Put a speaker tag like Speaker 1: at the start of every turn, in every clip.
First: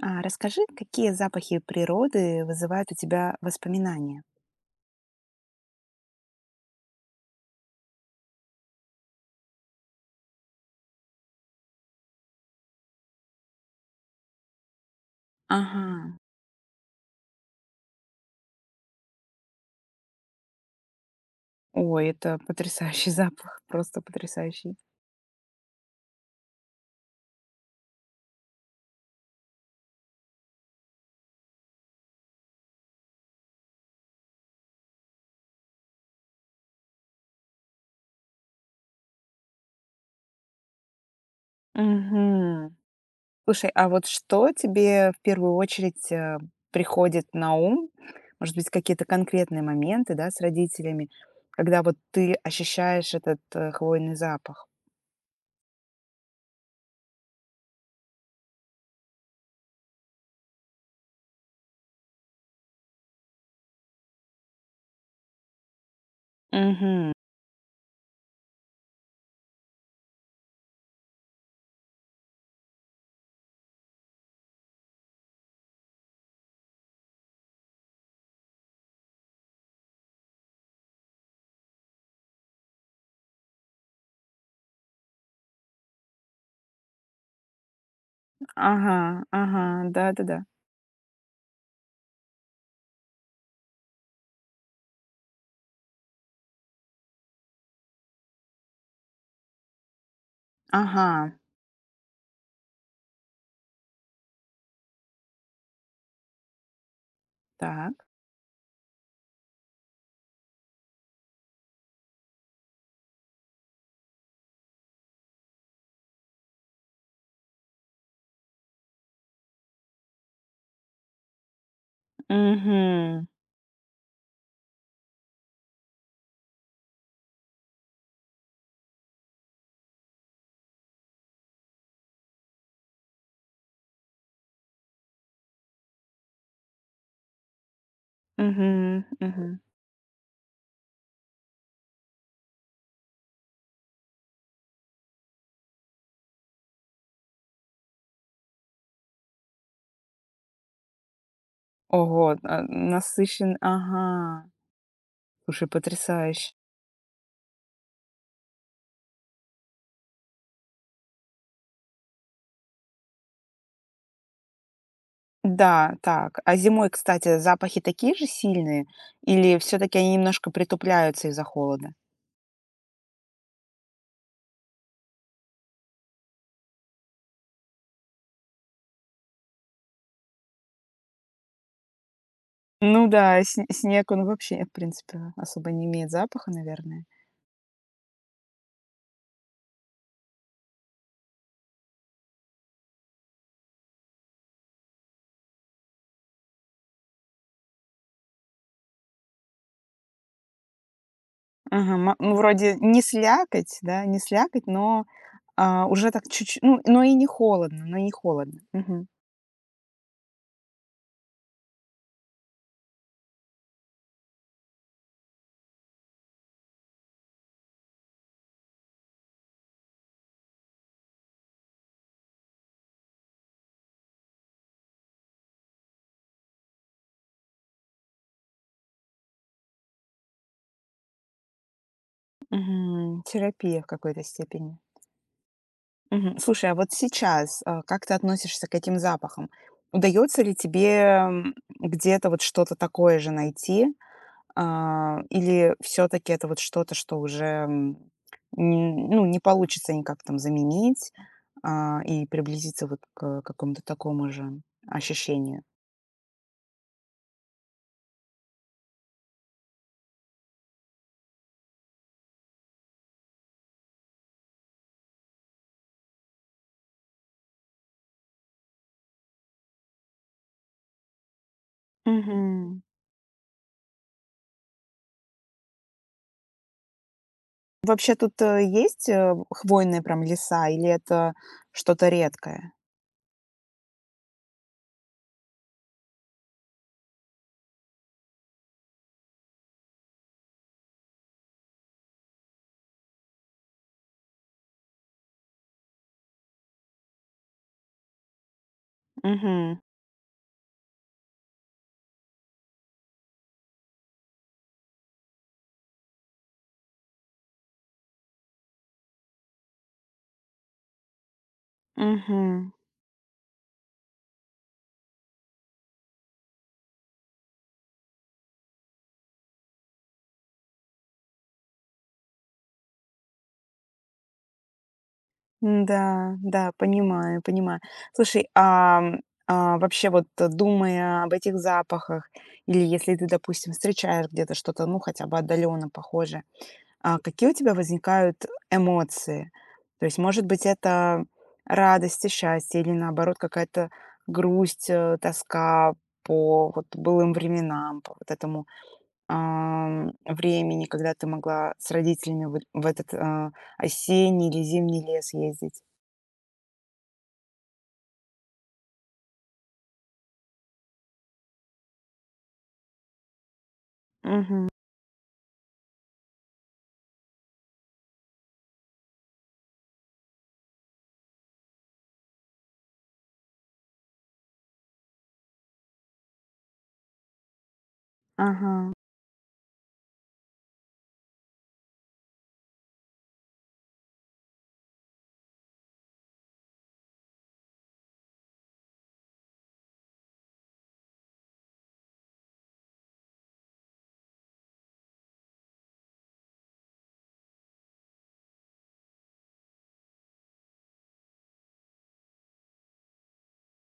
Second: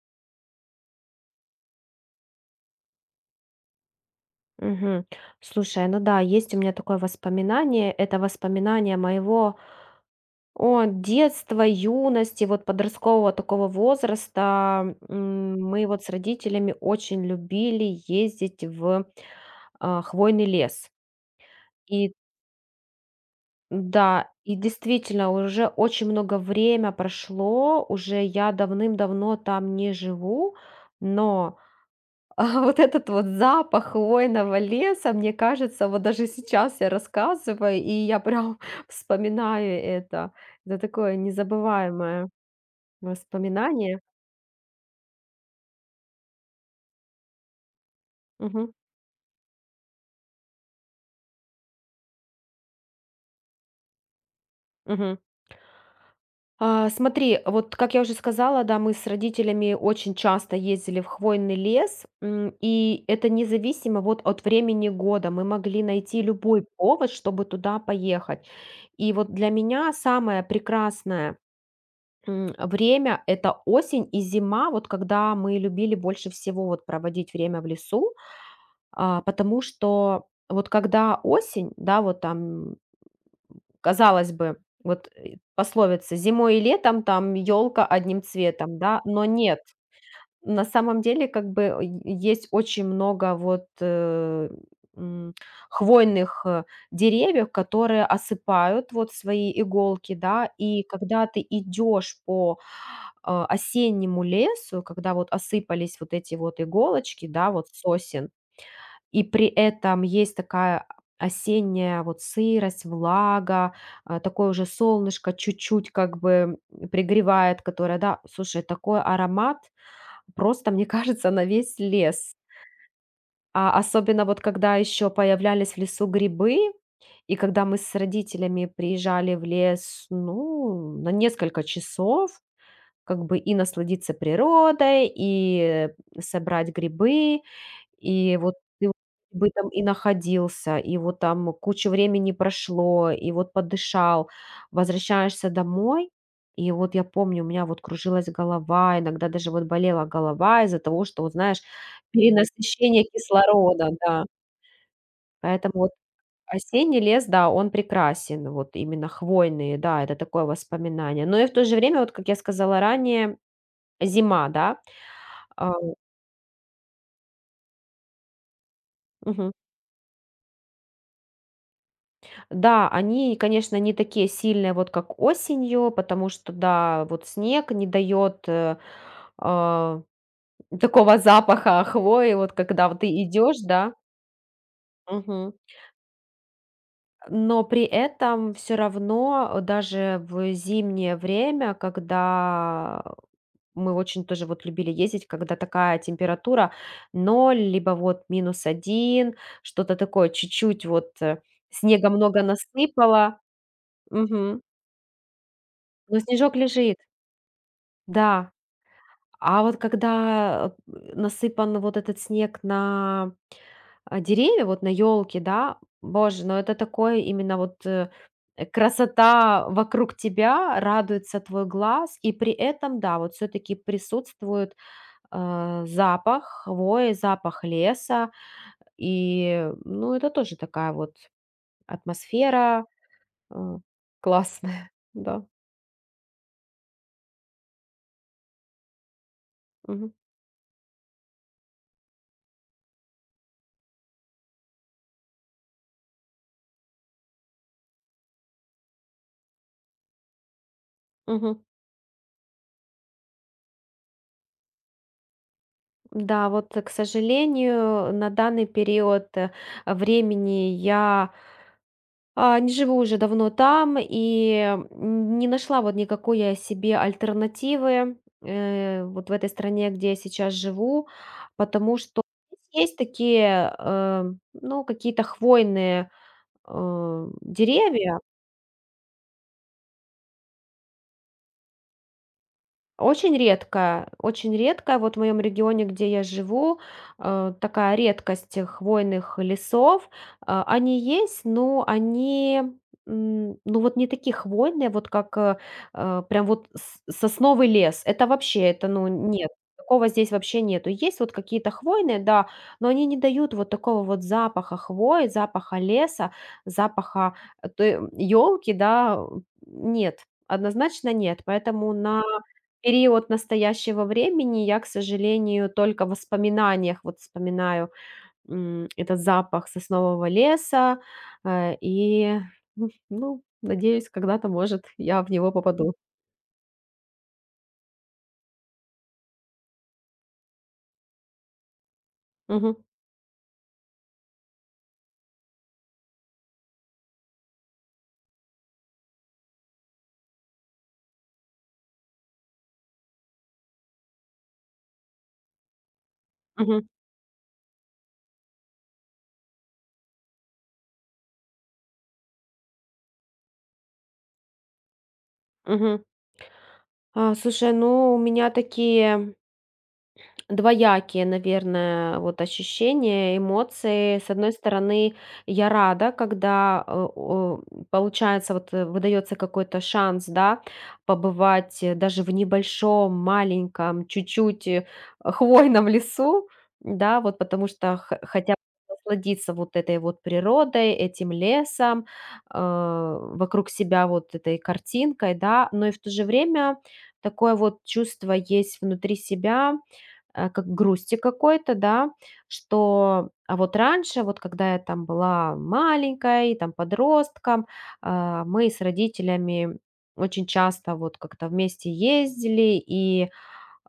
Speaker 1: Расскажи, какие запахи природы вызывают у тебя воспоминания?
Speaker 2: Мгм. Слушай, ну да, есть у меня такое воспоминание. Это воспоминание моего детства, юности, вот подросткового такого возраста. Мы вот с
Speaker 1: Ага.
Speaker 2: родителями очень любили ездить в хвойный лес.
Speaker 1: Ой,
Speaker 2: И
Speaker 1: это потрясающий запах, просто
Speaker 2: да, и
Speaker 1: потрясающий.
Speaker 2: действительно, уже очень много время прошло, уже я давным-давно там не живу, но а вот этот вот запах хвойного леса, мне кажется, вот даже сейчас я рассказываю, и я прям вспоминаю это. Это такое незабываемое
Speaker 1: Мгм. Слушай, а
Speaker 2: воспоминание.
Speaker 1: вот что тебе в первую очередь приходит на ум? Может быть,
Speaker 2: Мгм.
Speaker 1: какие-то конкретные моменты, да, с родителями, когда вот ты ощущаешь этот хвойный запах?
Speaker 2: Мгм. Смотри, вот как я уже сказала, да, мы с родителями очень часто ездили в хвойный лес, и это независимо вот от времени года. Мы могли найти любой повод,
Speaker 1: Мгм.
Speaker 2: чтобы туда поехать. И вот для меня самое прекрасное, время- это осень и зима, вот когда мы любили больше всего вот проводить время в лесу, потому что вот когда осень, да, вот там, казалось бы, вот, пословица: "Зимой и летом там елка одним цветом", да,
Speaker 1: Ага,
Speaker 2: но нет.
Speaker 1: ага, да-да-да.
Speaker 2: На самом деле, как бы, есть очень много вот, м, хвойных, деревьев, которые осыпают вот свои иголки, да, и когда
Speaker 1: Ага,
Speaker 2: ты идешь по осеннему лесу, когда вот осыпались вот эти вот иголочки, да, вот
Speaker 1: так.
Speaker 2: сосен, и при этом есть такая осенняя вот сырость, влага, такое уже солнышко чуть-чуть как бы пригревает, которое, да, слушай, такой аромат просто, мне кажется, на весь лес.
Speaker 1: Угу,
Speaker 2: А особенно вот когда еще появлялись в лесу грибы, и когда мы с родителями приезжали в лес, ну, на несколько часов, как бы и насладиться природой, и собрать грибы, и вот ты
Speaker 1: угу,
Speaker 2: бы
Speaker 1: угу.
Speaker 2: там и находился, и вот там куча времени прошло, и вот подышал. Возвращаешься домой, и вот я помню, у меня вот кружилась голова, иногда даже вот болела голова из-за того, что, вот знаешь,
Speaker 1: Ого,
Speaker 2: перенасыщение
Speaker 1: насыщен,
Speaker 2: кислорода,
Speaker 1: ага.
Speaker 2: да.
Speaker 1: Слушай,
Speaker 2: Поэтому вот
Speaker 1: потрясающе.
Speaker 2: осенний лес, да, он прекрасен, вот именно хвойные, да, это такое воспоминание. Но и в то же время, вот как я сказала ранее, зима, да. а,
Speaker 1: Да, так. А зимой, кстати, запахи такие же сильные
Speaker 2: Мгм.
Speaker 1: или все таки они немножко притупляются из-за холода?
Speaker 2: Да, они, конечно, не такие сильные, вот как осенью, потому что, да, вот снег не дает, а, такого запаха хвои, вот когда вот
Speaker 1: Ну
Speaker 2: ты
Speaker 1: да,
Speaker 2: идешь,
Speaker 1: сн
Speaker 2: да.
Speaker 1: снег, он вообще, в принципе,
Speaker 2: Мгм.
Speaker 1: особо не имеет запаха, наверное.
Speaker 2: Но при этом все равно, даже в зимнее время, когда мы очень тоже вот любили ездить, когда такая температура ноль либо вот минус один, что-то такое, чуть-чуть вот,
Speaker 1: Ага,
Speaker 2: снега
Speaker 1: ма ну,
Speaker 2: много
Speaker 1: вроде не
Speaker 2: насыпало.
Speaker 1: слякоть, да, не слякоть, но, уже
Speaker 2: Но
Speaker 1: так
Speaker 2: снежок
Speaker 1: чуть-чуть, ну,
Speaker 2: лежит,
Speaker 1: но и не холодно, но и не
Speaker 2: да.
Speaker 1: холодно. Мгм.
Speaker 2: А вот когда, насыпан вот этот снег на, деревья, вот на елке, да, боже, ну это такое именно вот, красота вокруг тебя, радуется твой глаз, и при этом, да, вот все таки присутствует, запах хвои, запах леса. И, ну, это тоже такая вот атмосфера,
Speaker 1: Мгм.
Speaker 2: э,
Speaker 1: Терапия в какой-то степени.
Speaker 2: классная, да.
Speaker 1: Мгм. Слушай, а вот сейчас, как ты относишься к этим запахам?
Speaker 2: Мгм,
Speaker 1: Удается ли тебе, где-то вот что-то такое же найти? Или все таки это вот что-то, что уже, м, н ну, не получится никак там заменить,
Speaker 2: мгм.
Speaker 1: и приблизиться вот к какому-то такому же ощущению?
Speaker 2: Да, вот, к сожалению, на данный период времени я не живу уже давно там и не нашла вот никакой я себе альтернативы, вот в этой стране, где я сейчас живу, потому что
Speaker 1: Мгм.
Speaker 2: здесь есть такие, ну, какие-то хвойные
Speaker 1: Вообще
Speaker 2: деревья.
Speaker 1: тут, есть, хвойные прям леса или это что-то редкое?
Speaker 2: Очень редко, очень редко. Вот в моем регионе, где я живу, такая редкость хвойных лесов. Они есть, но они, ну вот не такие хвойные, вот как, прям вот сосновый лес. Это вообще, это, ну нет,
Speaker 1: Мгм.
Speaker 2: такого здесь вообще нету. Есть вот какие-то хвойные, да, но они не дают вот такого вот запаха хвои, запаха леса, запаха елки, да, нет. Однозначно нет, поэтому на
Speaker 1: Мгм.
Speaker 2: период настоящего времени я, к сожалению, только в воспоминаниях вот вспоминаю, этот запах соснового леса, и, ну, надеюсь, когда-то, может, я в него попаду.
Speaker 1: Да, да, понимаю, понимаю. Слушай, ам, вообще вот, думая об этих запахах
Speaker 2: Мгм.
Speaker 1: или если ты, допустим, встречаешь где-то что-то, ну, хотя бы отдаленно похожее, какие у тебя возникают эмоции? То есть, может быть, это радость и счастье или, наоборот, какая-то грусть, тоска по вот
Speaker 2: Мгм.
Speaker 1: былым временам, по вот этому, ам, времени, когда ты могла с родителями вот в этот, осенний или зимний лес ездить?
Speaker 2: Мгм. Слушай, ну, у меня такие двоякие, наверное, вот ощущения, эмоции. С одной
Speaker 1: Мгм.
Speaker 2: стороны, я рада, когда, получается, вот, выдается какой-то шанс, да, побывать, даже в небольшом, маленьком, чуть-чуть, хвойном лесу, да, вот потому что хотя
Speaker 1: Ага.
Speaker 2: бы насладиться вот этой вот природой, этим лесом, э, вокруг себя вот этой картинкой, да, но и в то же время такое вот чувство есть внутри себя, как грусти какой-то, да, что вот раньше, вот когда я там была маленькой, там подростком, мы с родителями очень часто вот как-то вместе ездили, и,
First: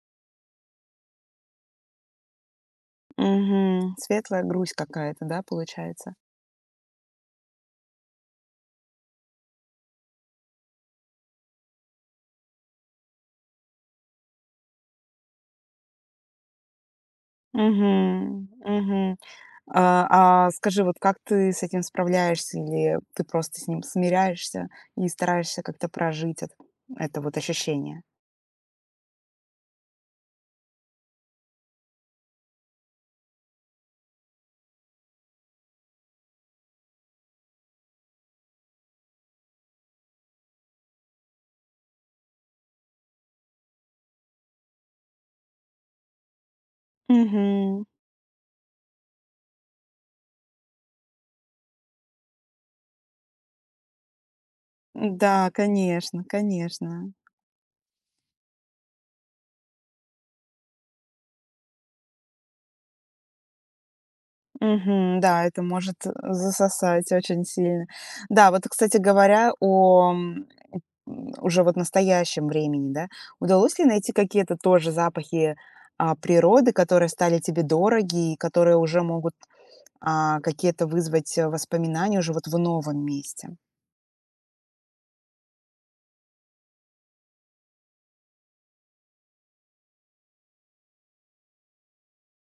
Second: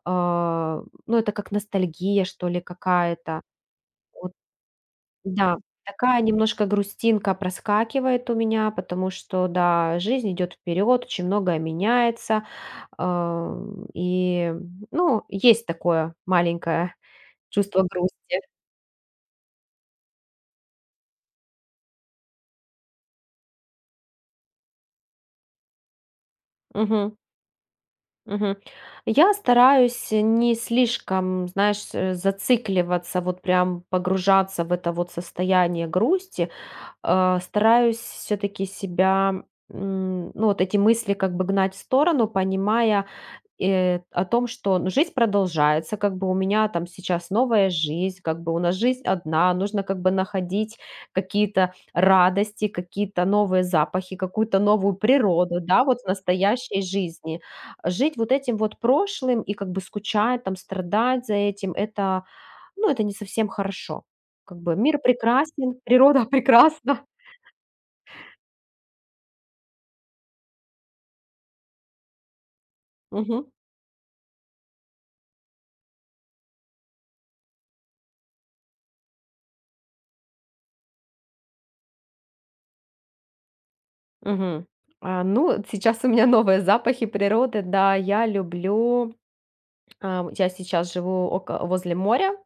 Speaker 2: ну, это как ностальгия, что ли, какая-то.
Speaker 1: Мгм.
Speaker 2: Вот,
Speaker 1: Светлая грусть какая-то, да,
Speaker 2: да,
Speaker 1: получается?
Speaker 2: такая немножко грустинка проскакивает у меня, потому что, да, жизнь идет вперед, очень многое меняется, а, и, ну, есть такое маленькое чувство грусти.
Speaker 1: Мгм. Мгм. А скажи, вот как ты с этим справляешься? Или ты просто с ним смиряешься и стараешься как-то прожить это
Speaker 2: Мгм,
Speaker 1: это вот ощущение?
Speaker 2: мгм. Я стараюсь не слишком, знаешь, зацикливаться, вот прям погружаться в это вот состояние грусти. Стараюсь все-таки себя, ну, вот эти мысли как бы гнать в сторону, понимая, о том, что, ну, жизнь продолжается, как бы у меня там сейчас новая
Speaker 1: Мгм.
Speaker 2: жизнь, как бы у нас жизнь одна, нужно как бы находить какие-то радости, какие-то новые запахи, какую-то новую
Speaker 1: Да,
Speaker 2: природу, да, вот в
Speaker 1: конечно,
Speaker 2: настоящей
Speaker 1: конечно.
Speaker 2: жизни. Жить вот этим вот прошлым и как бы скучать, там, страдать за этим, это, ну, это не совсем хорошо. Как бы мир
Speaker 1: Мгм. Да, это
Speaker 2: прекрасен,
Speaker 1: может
Speaker 2: природа прекрасна.
Speaker 1: засосать очень сильно. Да, вот, кстати говоря, о, уже вот в настоящем времени, да,
Speaker 2: Мгм.
Speaker 1: удалось ли найти какие-то тоже запахи, природы, которые стали тебе дороги и которые уже могут, какие-то вызвать, воспоминания уже вот в новом месте?
Speaker 2: Мгм. Ну, вот сейчас у меня новые запахи природы, да, я люблю. Я сейчас живу око возле моря,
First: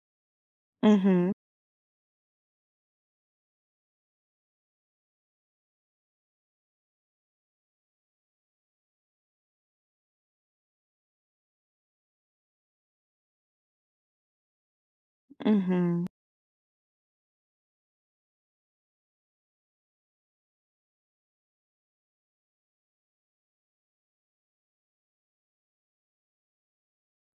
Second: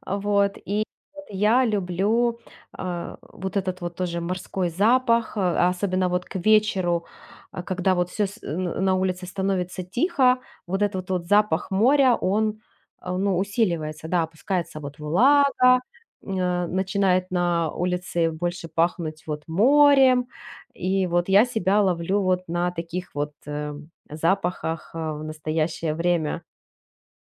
Speaker 2: вот, и вот
Speaker 1: Мгм.
Speaker 2: я люблю, вот этот вот тоже морской запах, а особенно вот к вечеру, когда вот все на улице становится тихо, вот этот вот запах моря, он, ну, усиливается, да, опускается вот влага, начинает на улице больше пахнуть вот морем, и вот я себя ловлю вот на таких вот, запахах, в настоящее время.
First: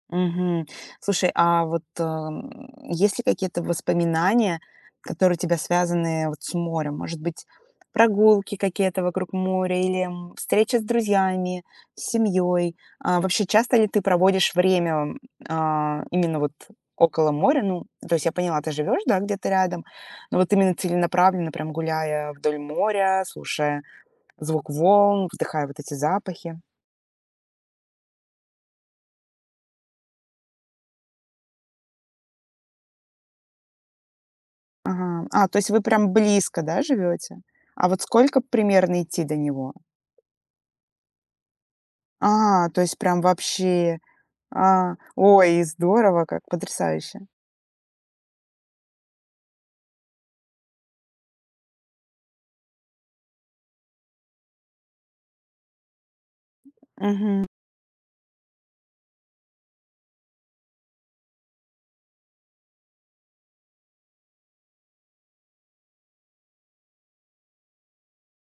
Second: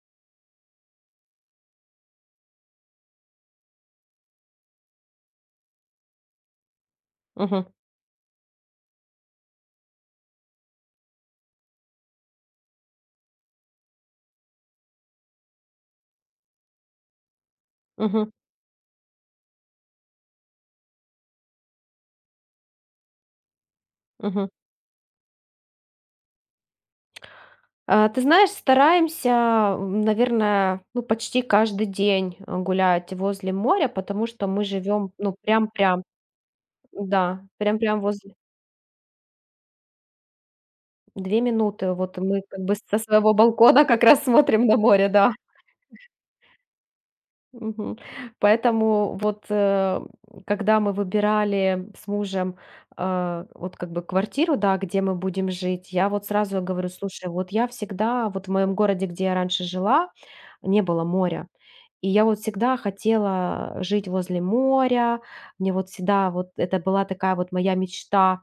Speaker 1: Мгм. Слушай, а вот, есть ли какие-то воспоминания, которые у тебя связаны вот с морем? Может быть,
Speaker 2: Мгм.
Speaker 1: прогулки какие-то вокруг моря или, встреча с друзьями, с семьей? Вообще, часто ли ты проводишь время, м, именно вот около моря? Ну, то есть я
Speaker 2: Мгм,
Speaker 1: поняла, ты живешь, да, где-то рядом, но вот именно целенаправленно, прям гуляя вдоль моря, слушая
Speaker 2: мгм.
Speaker 1: звук волн, вдыхая вот эти запахи.
Speaker 2: Ты знаешь, стараемся, наверное, ну, почти каждый день, гулять возле моря, потому что мы живем,
Speaker 1: Ага.
Speaker 2: ну,
Speaker 1: А, то есть вы
Speaker 2: прям-прям,
Speaker 1: прям близко, да,
Speaker 2: да,
Speaker 1: живете? А
Speaker 2: прям-прям
Speaker 1: вот
Speaker 2: возле.
Speaker 1: сколько примерно идти до него?
Speaker 2: 2 минуты. Вот мы как
Speaker 1: А,
Speaker 2: бы
Speaker 1: то есть
Speaker 2: со
Speaker 1: прям
Speaker 2: своего балкона
Speaker 1: вообще.
Speaker 2: как раз смотрим на
Speaker 1: А,
Speaker 2: море, да.
Speaker 1: ой, здорово как, потрясающе.
Speaker 2: Мгм. Поэтому вот, когда мы выбирали с мужем, вот как бы квартиру, да, где мы будем жить, я вот сразу говорю: "Слушай,
Speaker 1: Мгм.
Speaker 2: вот я всегда вот в моем городе, где я раньше жила, не было моря". И я вот всегда хотела жить возле моря. Мне вот всегда вот это была такая вот моя мечта,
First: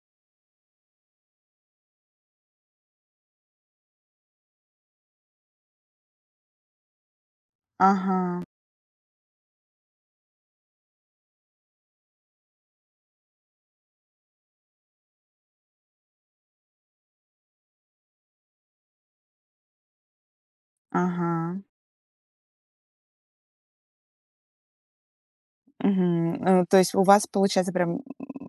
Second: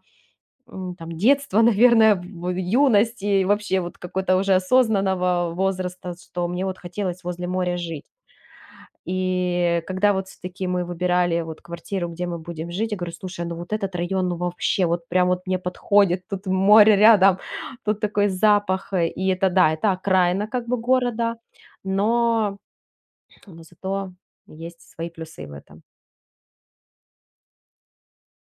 Speaker 2: там, детства, наверное, в юности, и вообще вот какого-то уже осознанного возраста, что мне вот хотелось возле моря жить.
Speaker 1: Ага,
Speaker 2: И когда вот все-таки мы выбирали вот квартиру, где мы будем жить, я говорю, слушай, ну вот этот район, ну вообще, вот прям вот мне подходит, тут море рядом, тут такой запах, и это, да, это окраина как бы
Speaker 1: ага,
Speaker 2: города, но но зато есть свои плюсы в этом.
Speaker 1: мгм. То есть у вас получается прям,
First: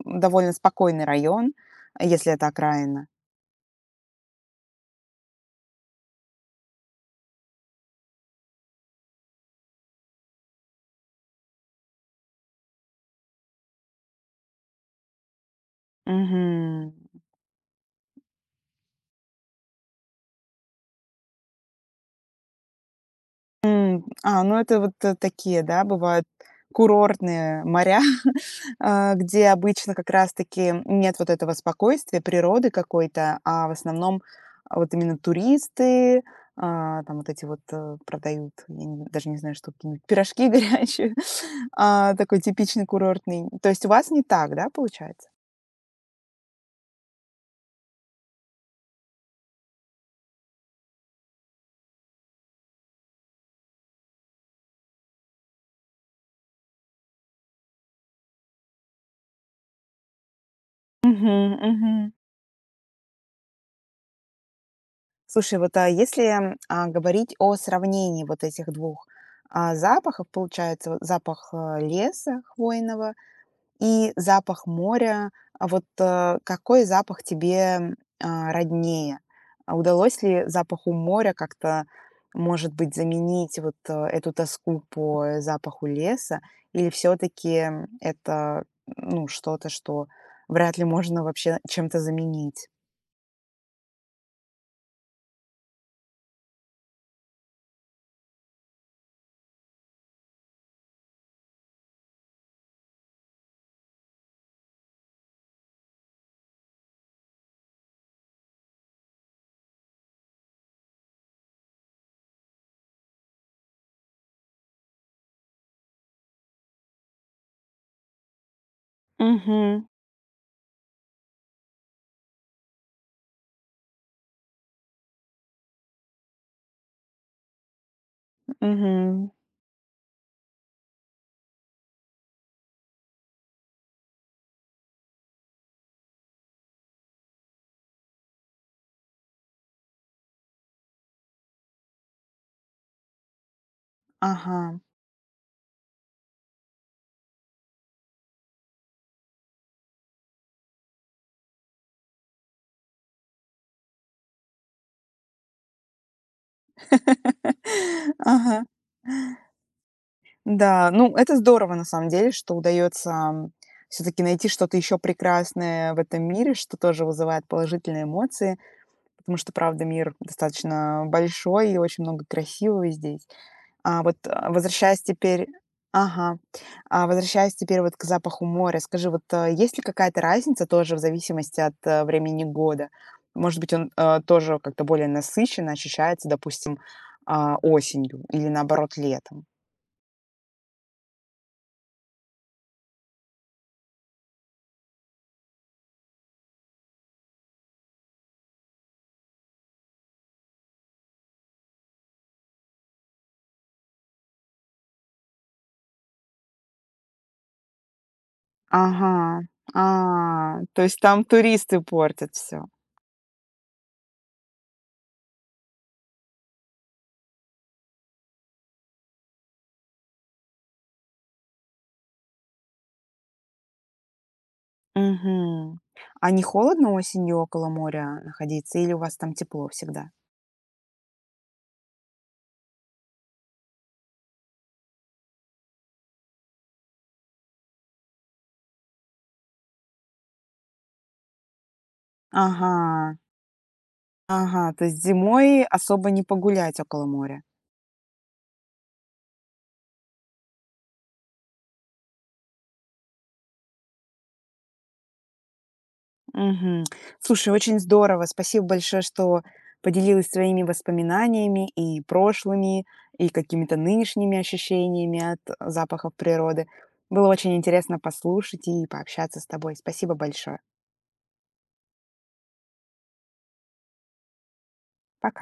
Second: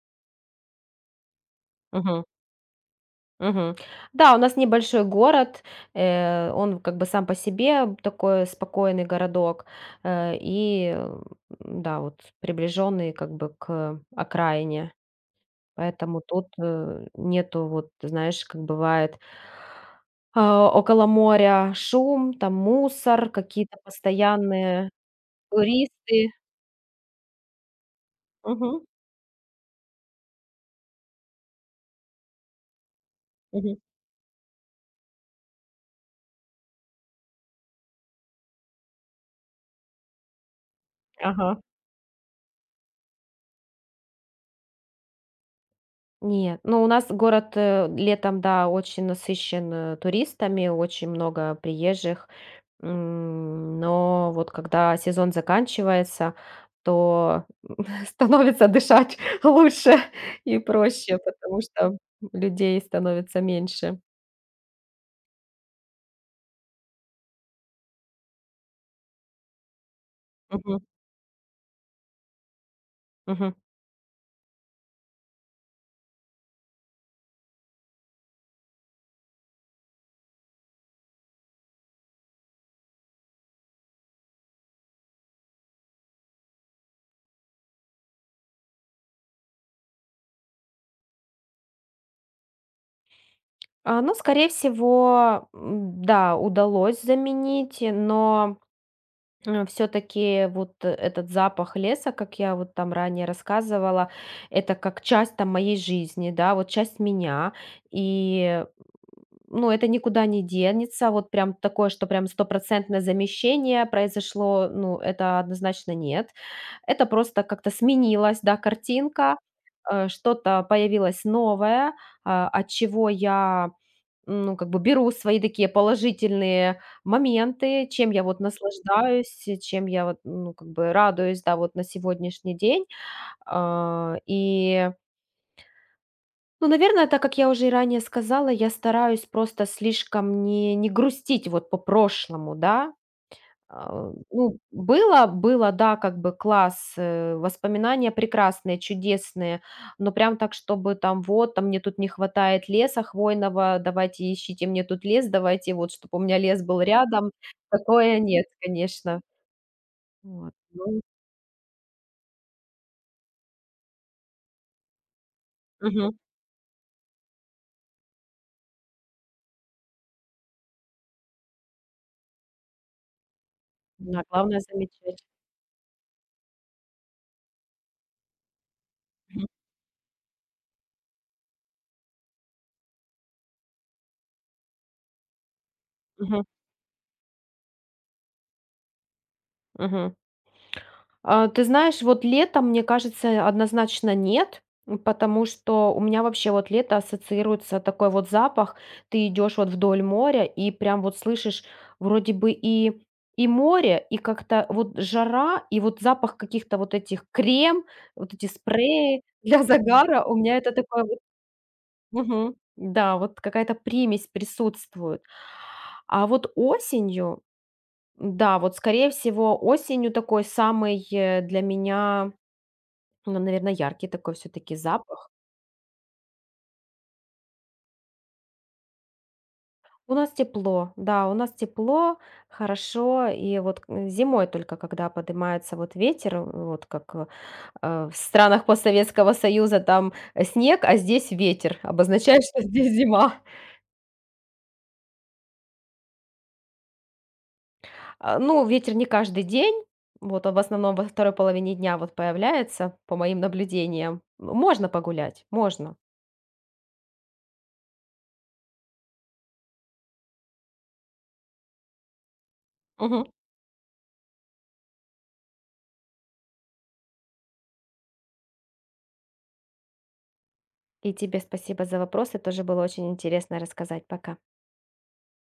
Speaker 1: довольно спокойный район,
Speaker 2: Мгм.
Speaker 1: если это окраина.
Speaker 2: Мгм. Да, у нас небольшой город, он как бы сам по себе такой спокойный городок, и, да, вот приближенный как бы к окраине. Поэтому тут,
Speaker 1: Мгм.
Speaker 2: нету, вот знаешь, как бывает, около моря шум, там мусор, какие-то
Speaker 1: Ну это
Speaker 2: постоянные
Speaker 1: вот, такие, да, бывают
Speaker 2: туристы.
Speaker 1: курортные моря.
Speaker 2: Мгм.
Speaker 1: Где обычно как раз-таки нет вот этого спокойствия, природы какой-то, а в
Speaker 2: Мгм.
Speaker 1: основном вот именно туристы, там вот эти вот продают, я не- даже не знаю, что, какие-нибудь пирожки горячие.
Speaker 2: Ага.
Speaker 1: А, такой типичный курортный. То есть у вас не так, да, получается?
Speaker 2: Нет, ну, у нас город, летом, да, очень насыщен, туристами, очень много приезжих, но вот когда сезон заканчивается, то становится дышать лучше и проще,
Speaker 1: Мгм,
Speaker 2: потому
Speaker 1: мгм.
Speaker 2: что людей становится меньше.
Speaker 1: Слушай, вот, а если говорить о сравнении вот этих двух запахов,
Speaker 2: Мгм,
Speaker 1: получается, вот запах леса хвойного
Speaker 2: мгм.
Speaker 1: и запах моря. А вот какой запах тебе роднее? А удалось ли запаху моря как-то, может быть, заменить вот эту тоску по запаху леса? Или все-таки это ну, что-то, что вряд ли можно вообще чем-то заменить?
Speaker 2: Ну, скорее всего, да, удалось заменить, но все-таки вот, этот запах леса, как я вот там ранее рассказывала, это как часть там моей жизни, да, вот часть меня. И, ну, это никуда не денется, вот прям такое, что прям стопроцентное замещение произошло, ну, это однозначно нет. Это просто как-то сменилась, да, картинка,
Speaker 1: Угу,
Speaker 2: что-то появилось новое, от чего я, ну, как бы беру свои такие положительные моменты, чем я вот
Speaker 1: угу,
Speaker 2: наслаждаюсь, чем я вот, ну, как бы радуюсь, да, вот на сегодняшний день. И, ну, наверное, так как я уже и ранее сказала, я стараюсь просто слишком не грустить вот по прошлому, да, ну,
Speaker 1: ага.
Speaker 2: было было, да, как бы класс, воспоминания прекрасные, чудесные, но прям так, чтобы там вот, там мне тут не хватает леса хвойного, давайте ищите мне тут лес, давайте вот, чтобы у меня лес был рядом, такое нет,
Speaker 1: Ага.
Speaker 2: конечно. Вот,
Speaker 1: Да,
Speaker 2: ну,
Speaker 1: ну это здорово на самом деле, что удается, все таки найти что-то еще прекрасное в
Speaker 2: мгм,
Speaker 1: этом мире, что тоже вызывает положительные эмоции, потому что, правда, мир достаточно большой и очень много красивого здесь. А вот,
Speaker 2: да, главное
Speaker 1: возвращаясь
Speaker 2: замечать.
Speaker 1: теперь. Ага. А возвращаясь теперь вот к запаху моря, скажи, вот,
Speaker 2: Мгм,
Speaker 1: есть ли какая-то разница тоже в зависимости от, времени года? Может быть, он, тоже как-то более насыщенно ощущается,
Speaker 2: мгм,
Speaker 1: допустим, осенью или наоборот летом?
Speaker 2: мгм. Ты знаешь, вот летом, мне кажется, однозначно нет, потому что у меня вообще вот лето ассоциируется такой вот запах. Ты идешь вот вдоль моря и прям вот слышишь, вроде бы, и море, и как-то вот жара, и вот запах каких-то вот этих крем, вот эти спреи
Speaker 1: Ага.
Speaker 2: для загара. У меня
Speaker 1: А,
Speaker 2: это
Speaker 1: то есть
Speaker 2: такое вот.
Speaker 1: там туристы портят
Speaker 2: Мгм.
Speaker 1: все.
Speaker 2: Да, вот какая-то примесь присутствует. А вот осенью, да, вот скорее всего осенью такой самый, для меня, ну, наверное, яркий такой все таки запах.
Speaker 1: Угу. А не холодно осенью около моря находиться или у вас там тепло всегда?
Speaker 2: У нас тепло, да, у нас тепло, хорошо. И вот, зимой только, когда поднимается вот ветер, вот как, в странах постсоветского союза там, снег, а здесь ветер, обозначает, что здесь
Speaker 1: Ага,
Speaker 2: зима.
Speaker 1: ага, то есть зимой особо не погулять около моря.
Speaker 2: Ну, ветер не каждый день, вот он в основном во второй половине дня вот появляется, по моим наблюдениям. Можно погулять, можно.
Speaker 1: Мгм. Слушай, очень здорово. Спасибо большое, что поделилась своими воспоминаниями и прошлыми,
Speaker 2: Мгм.
Speaker 1: и какими-то нынешними ощущениями от запахов природы. Было очень интересно послушать и пообщаться с тобой. Спасибо большое.
Speaker 2: И тебе спасибо за вопросы, тоже было очень интересно рассказать. Пока.
Speaker 1: Пока.